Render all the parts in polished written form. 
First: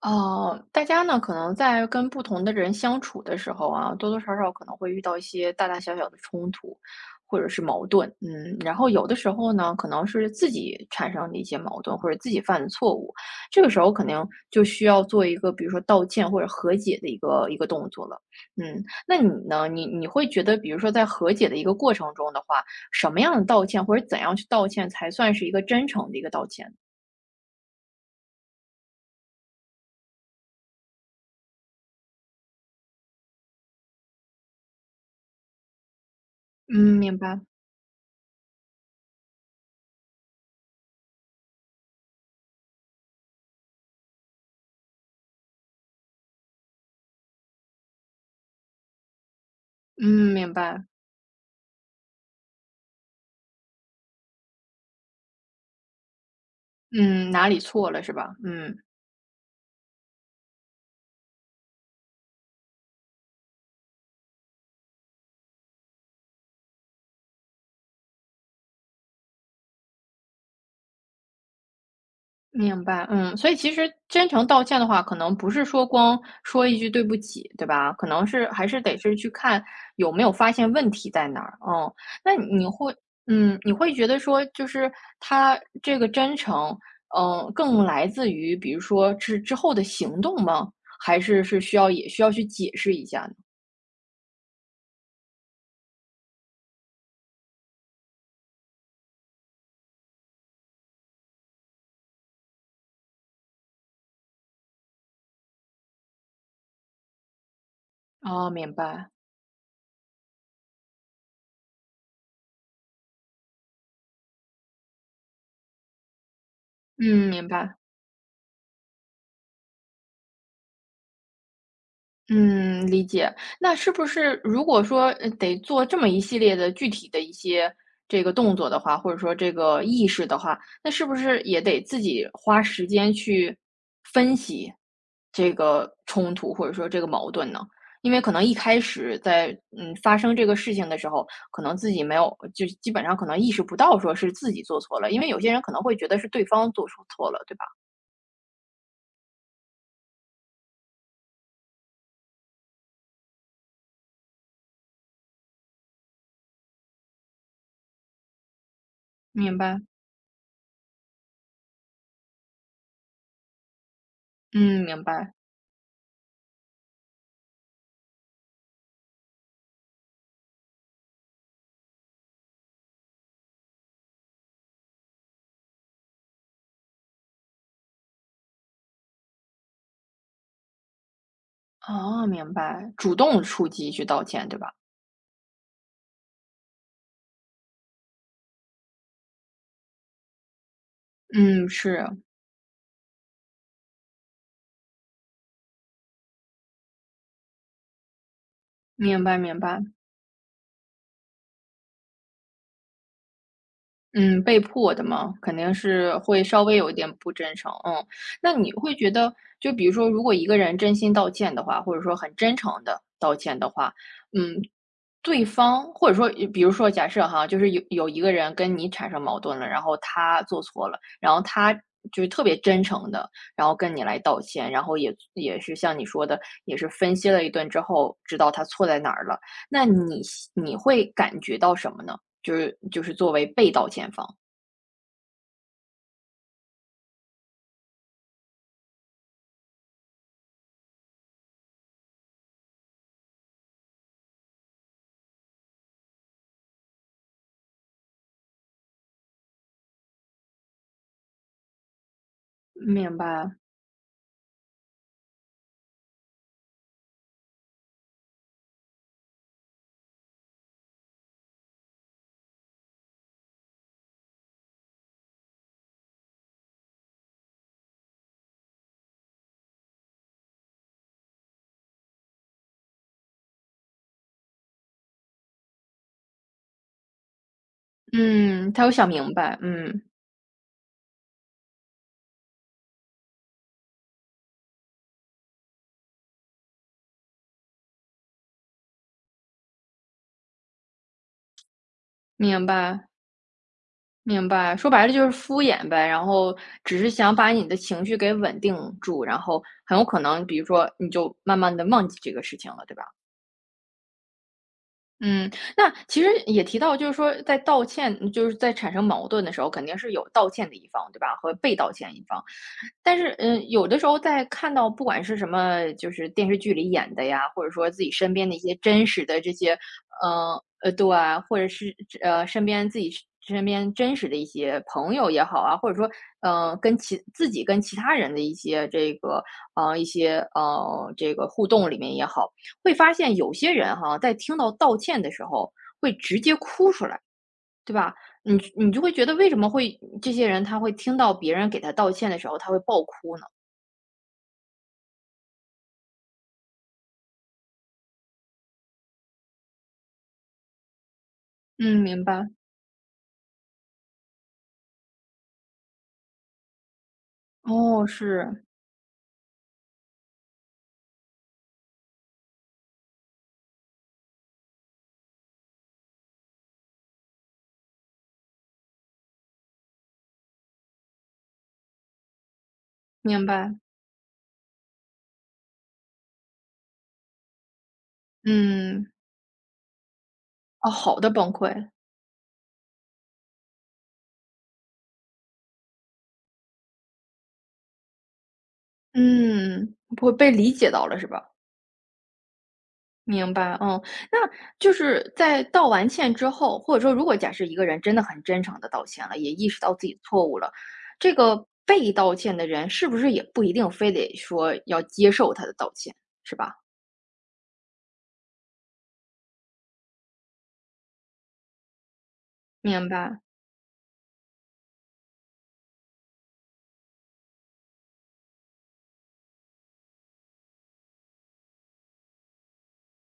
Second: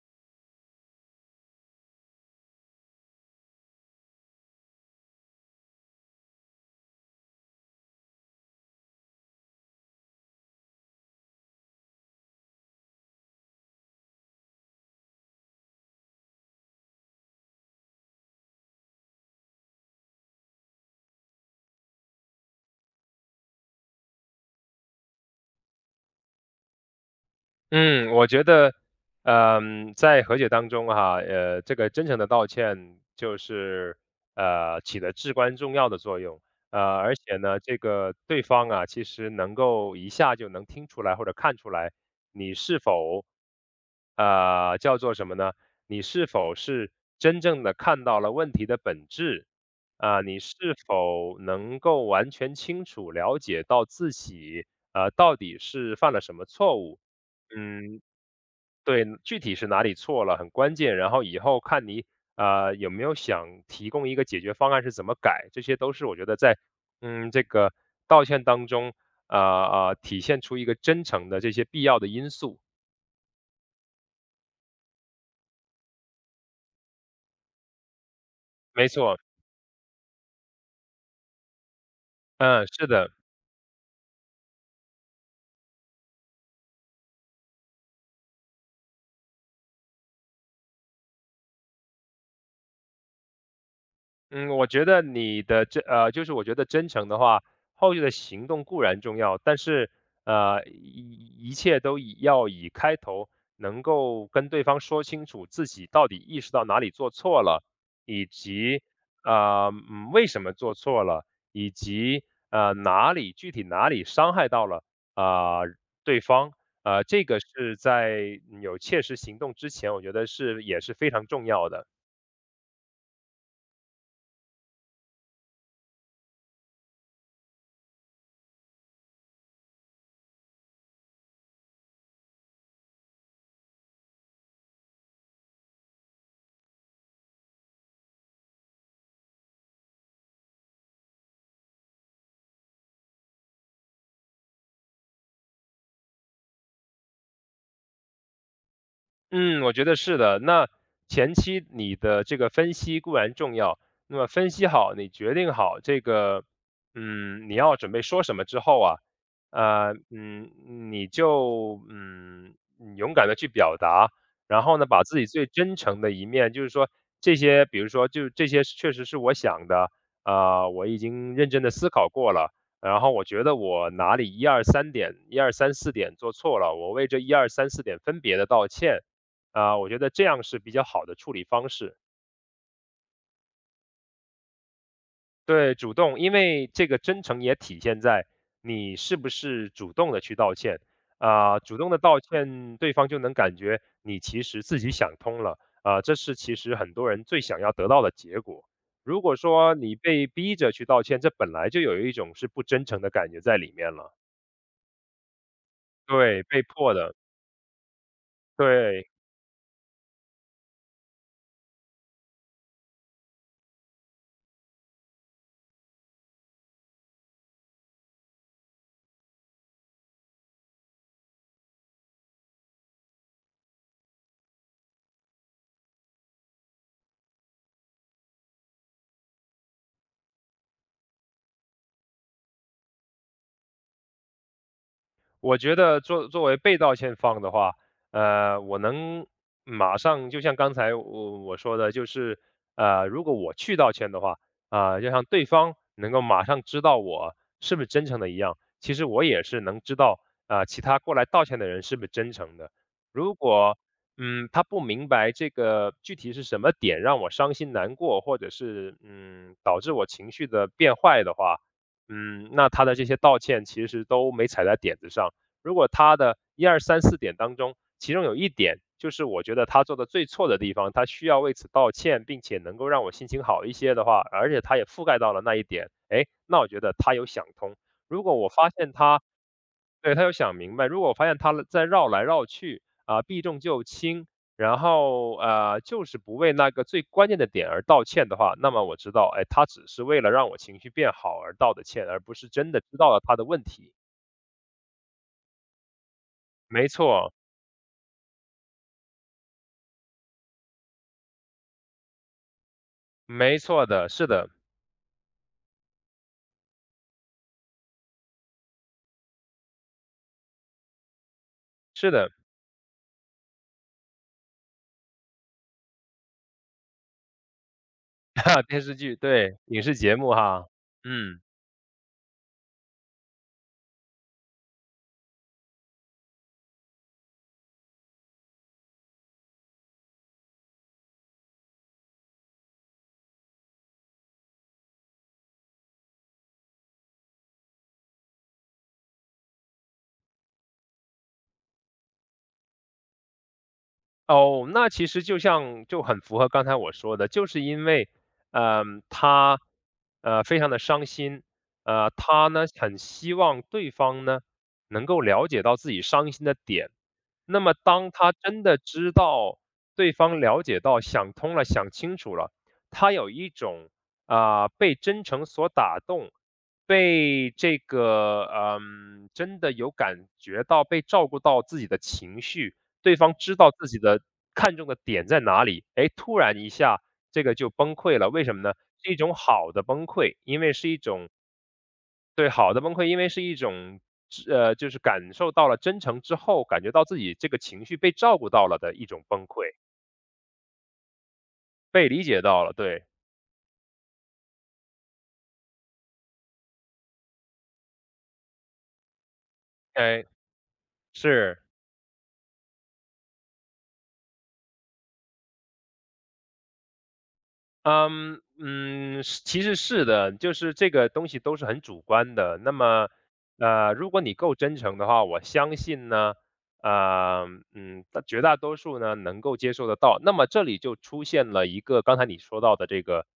哦，大家呢，可能在跟不同的人相处的时候啊，多多少少可能会遇到一些大大小小的冲突，或者是矛盾，嗯，然后有的时候呢，可能是自己产生的一些矛盾，或者自己犯的错误，这个时候肯定就需要做一个，比如说道歉或者和解的一个动作了，嗯，那你呢，你会觉得，比如说在和解的一个过程中的话，什么样的道歉或者怎样去道歉才算是一个真诚的一个道歉？嗯，我觉得，在和解当中哈，这个真诚的道歉就是起了至关重要的作用，嗯，明而且白。呢，这个对方啊，其实能够一下就能听出来或者看出来你是否，叫做什么呢？你是否是真正的看到了问题的本质啊，嗯，你明是白。否能够完全清楚了解到自己到底是犯了什么错误？嗯，哪里错嗯，了是吧？嗯，对，具体是哪里错了很关键，然后以后看你有没有想提供一个解决方案是怎么改，这些都是我觉得在这个道歉当中体现出一个真诚的这些必要的因素。明白。嗯，所以其实真诚道歉的话，可能不是说光说一句对不起，对吧？可能是还是没得是错，去看有没有发现问题在哪儿。嗯，那你嗯，是会，的。嗯，你会觉得说，就是他这个真诚，嗯，更来自于比如说之后的行动吗？还是是需要也需要去解释一下呢？嗯，我觉得你的就是我觉得真诚的话，后续的行动固然重要，但是一切都以要以开头能够跟对方说清楚自己到底意识到哪里做错了，以哦，明及白。为什么做错了，以及哪里具体哪里伤害到了啊、对方，这嗯，个明白。是在有切实行动之前，我觉得是也是非常重要的。嗯，理解。那是不是如果说，得做这么一系列的具体的一些这个动作的话，或者说这个意识的话，那是不是也得自己花时间去分析这个冲突，或者说这个矛盾呢？因为可能一开始在，嗯，发生这个事情的时候，可能自己没有就基本上可能意识不到说是自己做错了，因为有些人可能会觉得是对方做出错了，对吧？嗯，我觉得是的。那前期你的这个分析固然重要，那么分析好，你决定好这个，你要准备说什么之后啊，明白，呃，嗯，你就勇敢的去表达，然后嗯，呢，明把自己白。最真诚的一面，就是说这些，比如说，就是这些确实是我想的，啊、我已经认真的思考过了，然后我觉得我哪里一二三点、一二三四点做错了，我为这一二三四点分别的道歉。啊，我觉得这样是比较好的处理方式。哦，明白，主动出击去道歉，对吧？对，主动，因为这个真诚也体现在你是不是主动的去道歉啊、嗯，主动的是，道歉，对方就能感觉你其实自己想通了啊、这是其实很多人最想要得到的结果。如明果白明说白。你被逼着去道歉，这本来就有一种是不真诚的感觉在里面了，嗯，被迫的嘛，肯定是对，会稍被微有一迫点的，不真诚。嗯，那你会对，觉得，就比如说，如果一个人真心道歉的话，或者说很真诚的道歉的话，嗯，对方或者说比如说假设哈，就是有一个人跟你产生矛盾了，然后他做错了，然后他就是特别真诚的，然后跟你来道歉，然后也也是像你说的，也是分析了一顿之后，知道他错在哪儿了。那你会感觉到什么呢？就是作为被道歉方。我觉得作为被道歉方的话，我能马上就像刚才我说的，就是如果我去道歉的话，啊、就像对方能够马上知道我是不是真诚的一样，其实我也是能知道啊、其他过来道歉的人是不是真诚的。明如白，果他不明白这个具体是什么点让我伤心难过，或者是导致我情绪的变坏的话，那他的这些道歉其实都没踩在点子上，如果他的一二三四点当中，其中有一点就是我觉得他做的最错的地方，他需要为此道歉，并且能够让我心情好一些的话，而且他也覆盖到了那一点，哎，那我觉得他有想通。如果我发嗯，他有现想他明白，嗯，对，他有想明白，如果我发现他在绕来绕去，啊，避重就轻，然后，就是不为那个最关键的点而道歉的话，那么我知道，哎，他只是为了让我情绪变好而道的歉，而不是明真的知白。道了他的问题。明白，说白了就是敷衍呗，然后没只是错。想把你的情绪给稳定住，然后很有可能，比如说你就慢慢的忘记这个事情了，对吧？没错的，是的，嗯，那其实也提到，就是说在道歉，就是在产生矛盾的时候，肯定是有道歉的一方，对吧？和被道歉是一的，方。但是，嗯，有的时候在看到不管是什么，就是电视剧里演的呀，或者说自己身边的一 些电视真剧，实的这对，些，影视节目哈，对啊，嗯。或者是身边自己是身边真实的一些朋友也好啊，或者说，跟其自己跟其他人的一些这个，一些这个互动里面也好。会发现有些人哈，在听到道歉的时候会直接哭出来，对吧？你就会觉得为什么会这些人他会听到别人给他道歉的时候，他会爆哭呢？哦，那其实就像就很符合刚才我说的，就是因为，他，非常的伤心，嗯，明白。他呢，很希望对方呢，能够了解到自己伤心的点。那么哦，当他真是，的知道对方了解到、想通了、想清楚了，他有一种，啊，被真诚所打动，被这个，真的有感觉到被照顾到自己的情绪，对方明知道白。自己的看重的点在哪里，哎，突然一下这个就崩溃了，为什么呢？嗯，是一种好的崩溃，因为是啊，一好种的崩溃。对，好的崩溃，因为是一种就是感受到了真诚之后，感觉到自己这个情绪被照顾到了的一种崩溃，嗯，不会被理解到了是吧？被理解到了，对，明白，嗯，那就是在道完歉之后，或者说如果假设一个人真的很真诚的道歉了，也意识到自己哎，错误了，这是。个被道歉的人是不是也不一定非得说要接受他的道歉，是吧？嗯嗯，是其实是的，就是这个东西都是很主观的。那明么，白，如果你够真诚的话，我相信呢，呃，绝大多数呢能够接受得到。那么这里就出现了一个刚才你说到的这个，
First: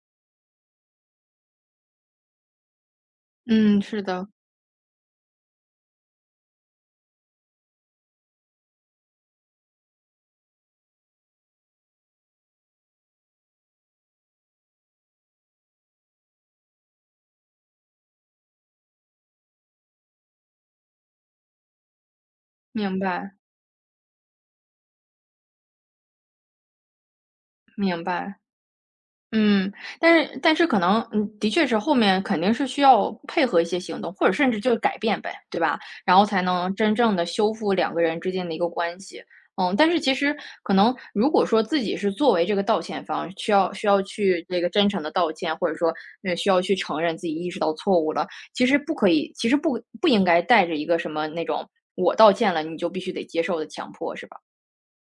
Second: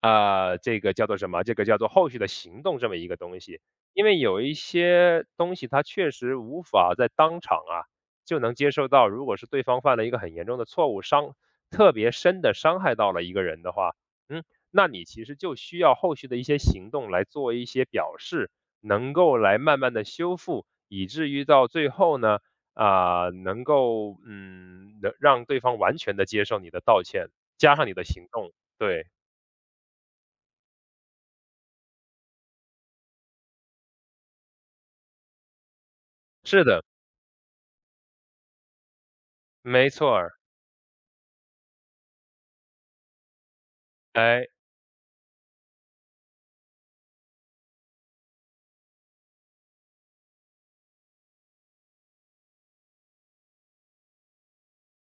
这个叫做什么？这个叫做后续的行动这么一个东西。嗯，是因为的，有一些东西它确实无法在当场啊就能接受到，如果是对方犯了一个很严重的错误，特别深的伤害到了一个人的话，嗯，那你其实就需要后续的一些行动来做一些表示，能够来慢慢的修复，以至于到最后呢，明啊，白，能够，能让对方完全的接受你的道歉，加上你明的行白。动，对，嗯，但是可能，嗯，的确是后面肯定是需要配合一些行动，或者甚至就是改变呗，对吧？然后才是能的，真正的修复两个人之间的一个关系。嗯，但没是其错儿，实可能如果说自己是作为这个道歉方，需要去哎。这个真诚的道歉，或者说，需要去承认自己意识到错误了，其实不可以，其实不应该带着一个什么那种"我道歉了，你就必须得接受"的强迫，是吧？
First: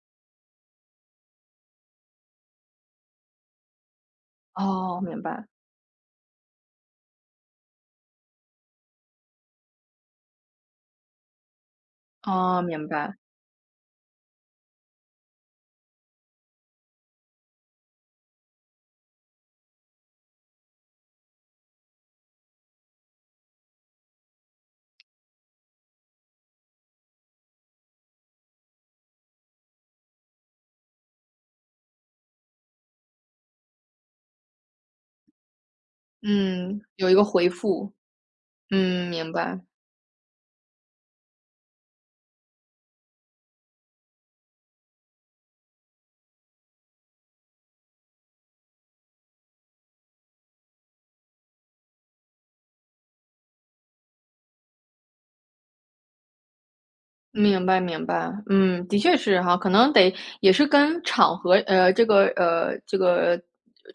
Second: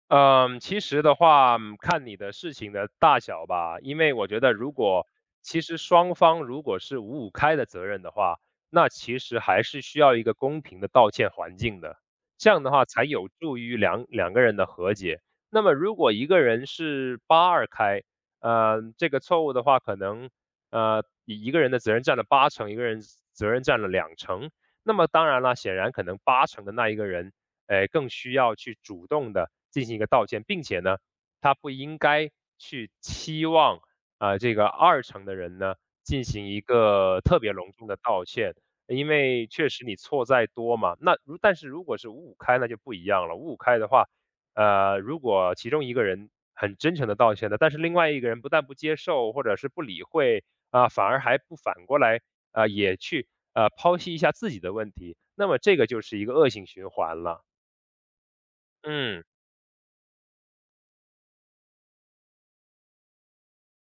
嗯，其实的话，看你的事情的大小吧，因为我觉得如哦，果明白，其实双方如果是五五开的责任的话，那其实还是需要一个公平的道歉环境的，这哦，样的话明才白，有助于两个人的和解。那么如果一个人是八二开，这个错误的话，可能呃一个人的责任占了八成，一个人责任占了两成。那么当然了，显然可能八成的那一个人更需要去主动的进行一个道歉，并且呢，他不应该去期望，啊，这个二层的人呢，进行一嗯，有一个个特回别隆重复。的道歉。因嗯，明为白，确实你错再多嘛，那如但是如果是五五开那就不一样了，五五开的话，如果其中一个人很真诚的道歉的，但是另外一个人不但不接受或者是不理会，啊，反而还不反过来，啊，也去，剖析一下自己的问题，那么这个就是一个恶性循环了。明白，明白。嗯，的确嗯，是哈，可能得也是跟场合，这个，这个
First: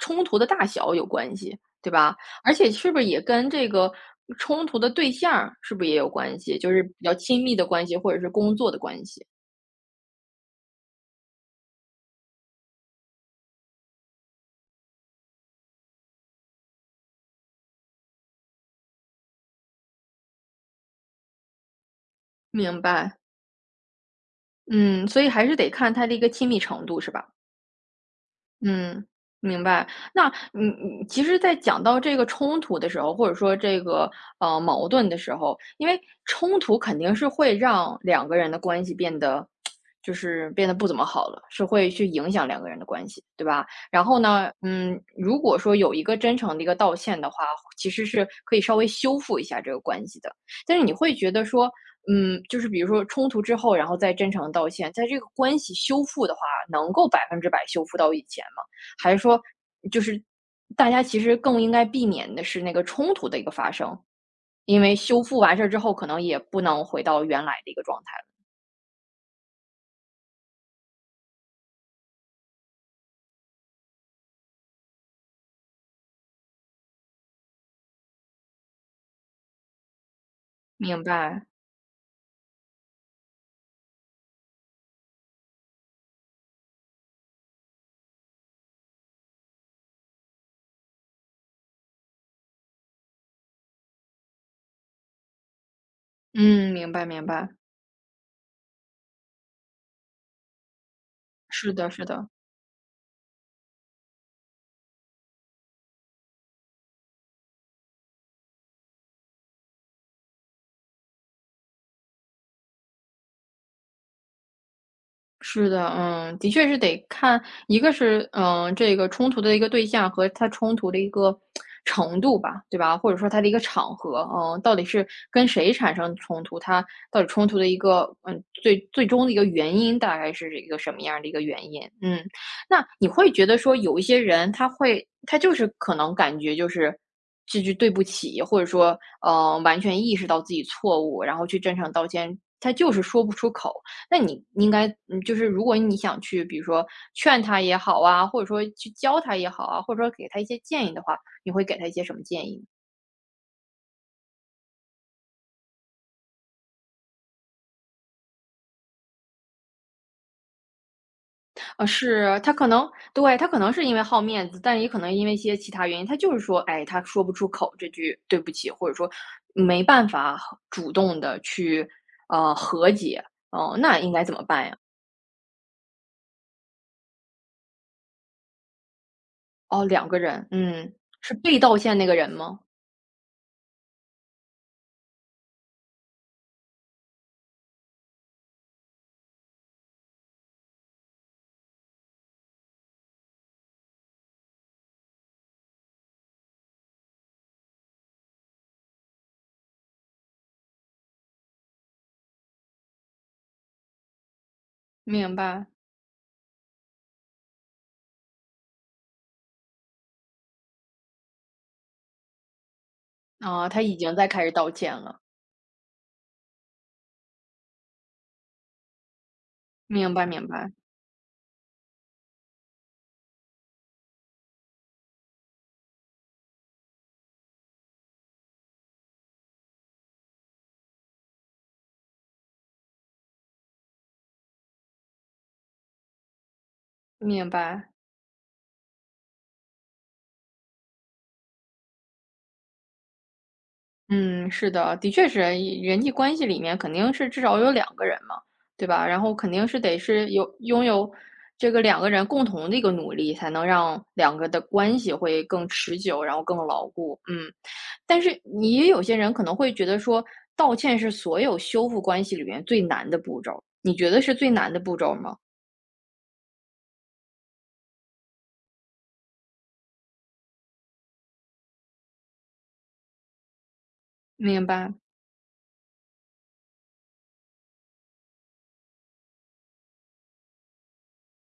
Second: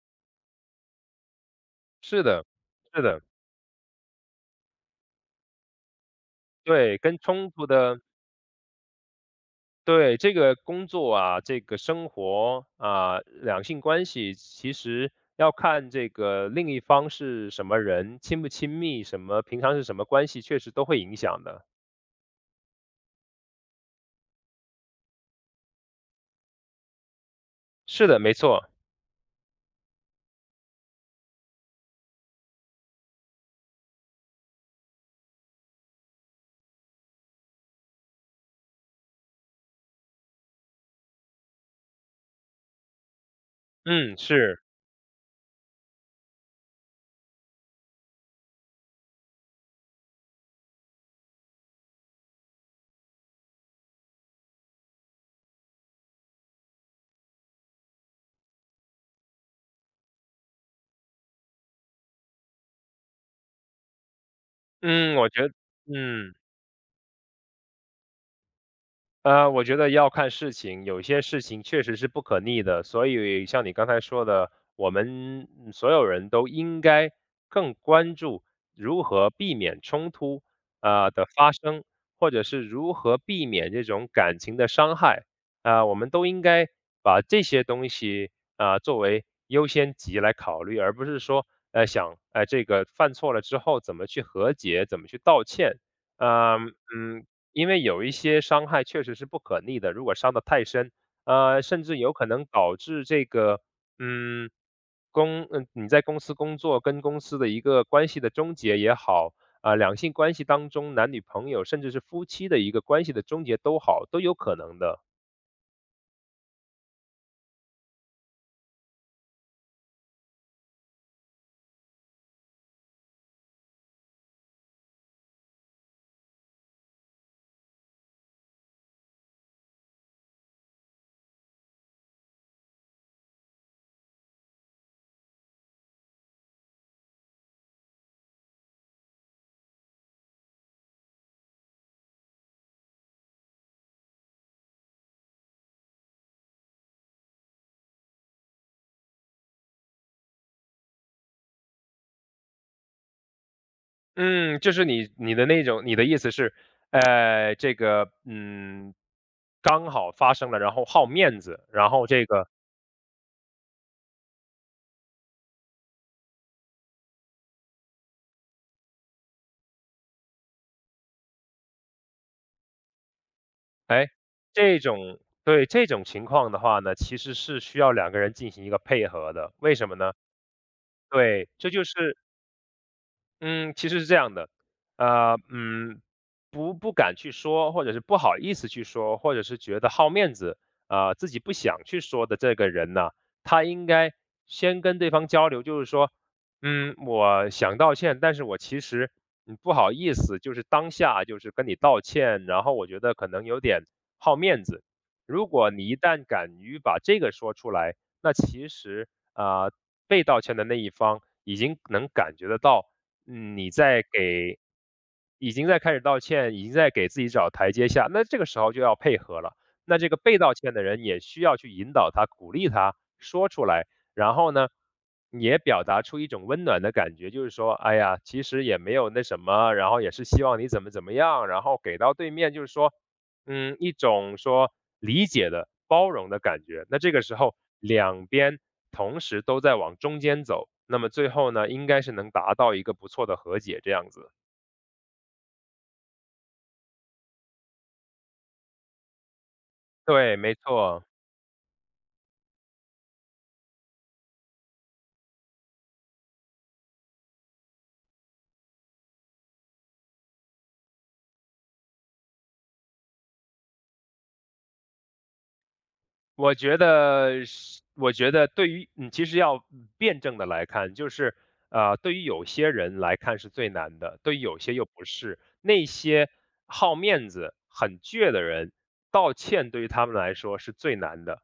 冲突的大小有关系，对吧？是的，而且是不是是也的，跟这个冲突的对象儿是不是也有关系？就是比对，较跟亲冲密的突关系，的或者是工作的关系。对，这个工作啊，这个生活啊，两性关系其实要看这个另一方是什么人，亲不亲密，什么平常是什么关系，确实都会影响的。明白，嗯，所以还是得看他的一个亲密程度，是吧？是的，没错，嗯，明白。那嗯你其实在讲到这个冲突的时候，或者说这个矛盾的时候，因为冲突肯定是会让两个人的关系变得，就是变得不怎么好了，是会去影响两个人的关系，对吧？然嗯，后呢，是，嗯，如果说有一个真诚的一个道歉的话，其实是可以稍微修复一下这个关系的。但是你会觉得说，嗯，就是比如说冲突之后，然后再真诚地道歉，在这个关系修复的话，能够百分之百修复到以前。还是说就是大家其实更应该避免的是那个冲突的一个发生？因为嗯，修我复觉得，完事儿之后，可能嗯。也不能回到原来的一个状态了。我觉得要看事情，有些事情确实是不可逆的，所以像你刚才说的，我们所有人都应该更关注如何避免冲突明啊的白，发生，或者是如何避免这种感情的伤害啊、我们都应该把这些东西啊、作为优先级来考虑，而不是说想这个犯错了之后怎么去和解，怎么去道歉，嗯，嗯明白明嗯，白，因为有一些伤害确实是不可逆的，如果伤得太深，是甚的至是有可的。能导致这个，嗯，你在公司工作跟公司的一个关系的终结也好，啊、两性关系当中男女朋友甚至是夫妻的一个关系的终结都好，都有可能的。是的，嗯，的确是得看，一个是，嗯，这个冲突的一个对象和他冲突的一个程度吧，对吧？或者说他的一个场合，嗯，到底是跟谁产生冲突，他到底冲突的一个，嗯，最终的一个原因大概是一个什么样的一个原因？嗯，那你会觉得说有一些人他会，他就是可能感觉就是这句对不起，或者说，完全意识到自己错误，然后去真诚道歉，他就是说不出口。那你应该，就是如果你想去，比如说劝他也好啊，或者说去教他也好啊，或者说给他一些建议的话，你会给他一些什么建议？嗯，就是你的那种，你的意思是，这个刚好发生了，然后好面子，然后这是个他可能对，他可能是因为好面子，但也可能因为一些其他原因，他就是说，哎，他说不出口这句对不起，或者说没办法主动的去和解，哦、那哎，应该怎么办呀？这种对，这种情况的话呢，其实是需要两个人进行一个配合的，为哦，什么两呢？个人，嗯，是对，被这道就歉那个是人吗？嗯，其实是这样的，呃，嗯，不敢去说，或者是不好意思去说，或者是觉得好面子，啊、自己不想去说的这个人呢，他应该先跟对方交流，就是说，我想道歉，但是我其实不好意思，就是当下就是跟你道歉，然后我觉得可能有点好面子。明如白，果你一旦敢于把这个说出来，那其实啊、被道歉的那一方已经能感觉得到。嗯，啊、你他已在经在开始给道歉了，已经在开始道歉，已经在给自己找台阶下，那这个时候就要配合了。那这明个白，被明道白，歉的人也需要去引导他、鼓励他说出来，然后呢，也表达出一种温暖的感觉，就是说，哎呀，其实也没有那什么，然后也是希望你怎么怎么样，然后给到对面就是说，一种说理解的、包容的感觉。那这个时明候白。两边同时都在往中间走，那么最后呢，应该是能达到一个不错的和解这样子。嗯，是的，的确是人际关系里面肯定是至少有两个人嘛，对吧？然后肯定是得是对，有没拥错。有这个两个人共同的一个努力，才能让两个的关系会更持久，然后更牢固。嗯，但是你也有些人可能会觉得说，道歉是所有修复关系里面最难的步骤，你觉得是最难的步骤吗？我觉得是，我觉得对于你，其实要辩证的来看，就是对于有些人来看是最难的，对于有明些又白，不是。那些好面子、很倔的人，道歉对于他们来说是最难的。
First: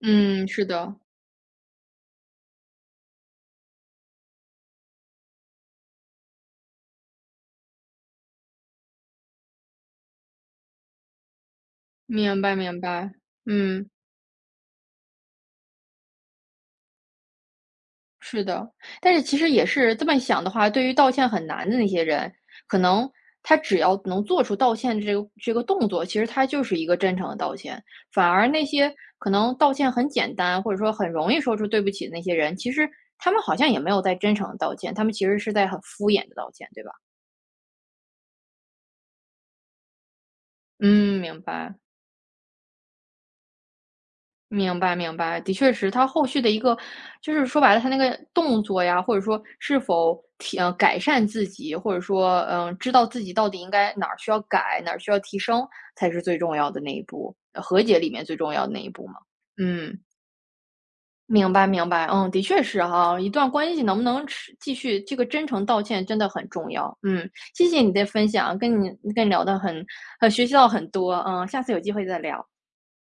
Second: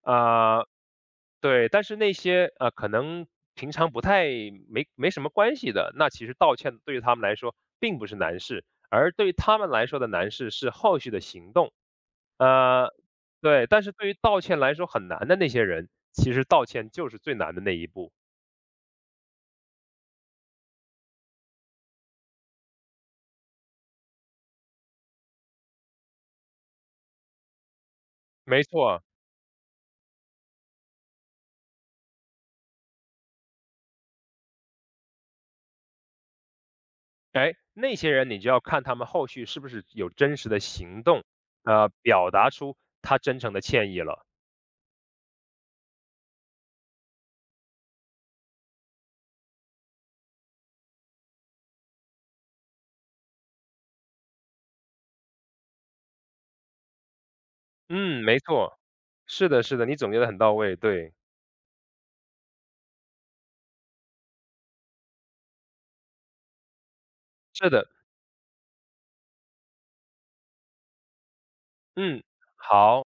嗯，啊，是的，对，但是那些，可能平常不太没什么关系的，那其实道歉对于他们来说并不是难事，而对于他们来说的难事是后续的行动。明白明呃，白，对，但嗯。是对于道歉来说很难的那些人，其实道歉就是最难的那一步。是的，但是其实也是这么想的话，对于道歉很难的那些人，可能他只要能做出道歉这个动作，其实他就是一个真诚的道歉。反而没那些错，可能道歉很简单，或者说很容易说出对不起的那些人，其实他们好像也没有在真诚的道歉，他们其实是在很敷衍的道歉，对吧？哎，那些人你就要看他们后续是不是有真实的行嗯，动，明白。表达出他真诚的歉意了。明白明白，的确是，他后续的一个就是说白了，他那个动作呀，或者说是否提，改善自己，或者说，嗯，知道自己到底应该哪儿需要改，哪儿需要提升，才是最重要的那一步，和解里嗯，面最没重要的错，那一步嘛。是的，是的，嗯，你总结的很到位，对。明白明白，嗯，的确是哈，一段关系能不能持继续，这个真诚道歉真的很重要。嗯，谢是谢的，你的分享，跟你聊的很，学习到很多，嗯，下次有机会再嗯，聊。好。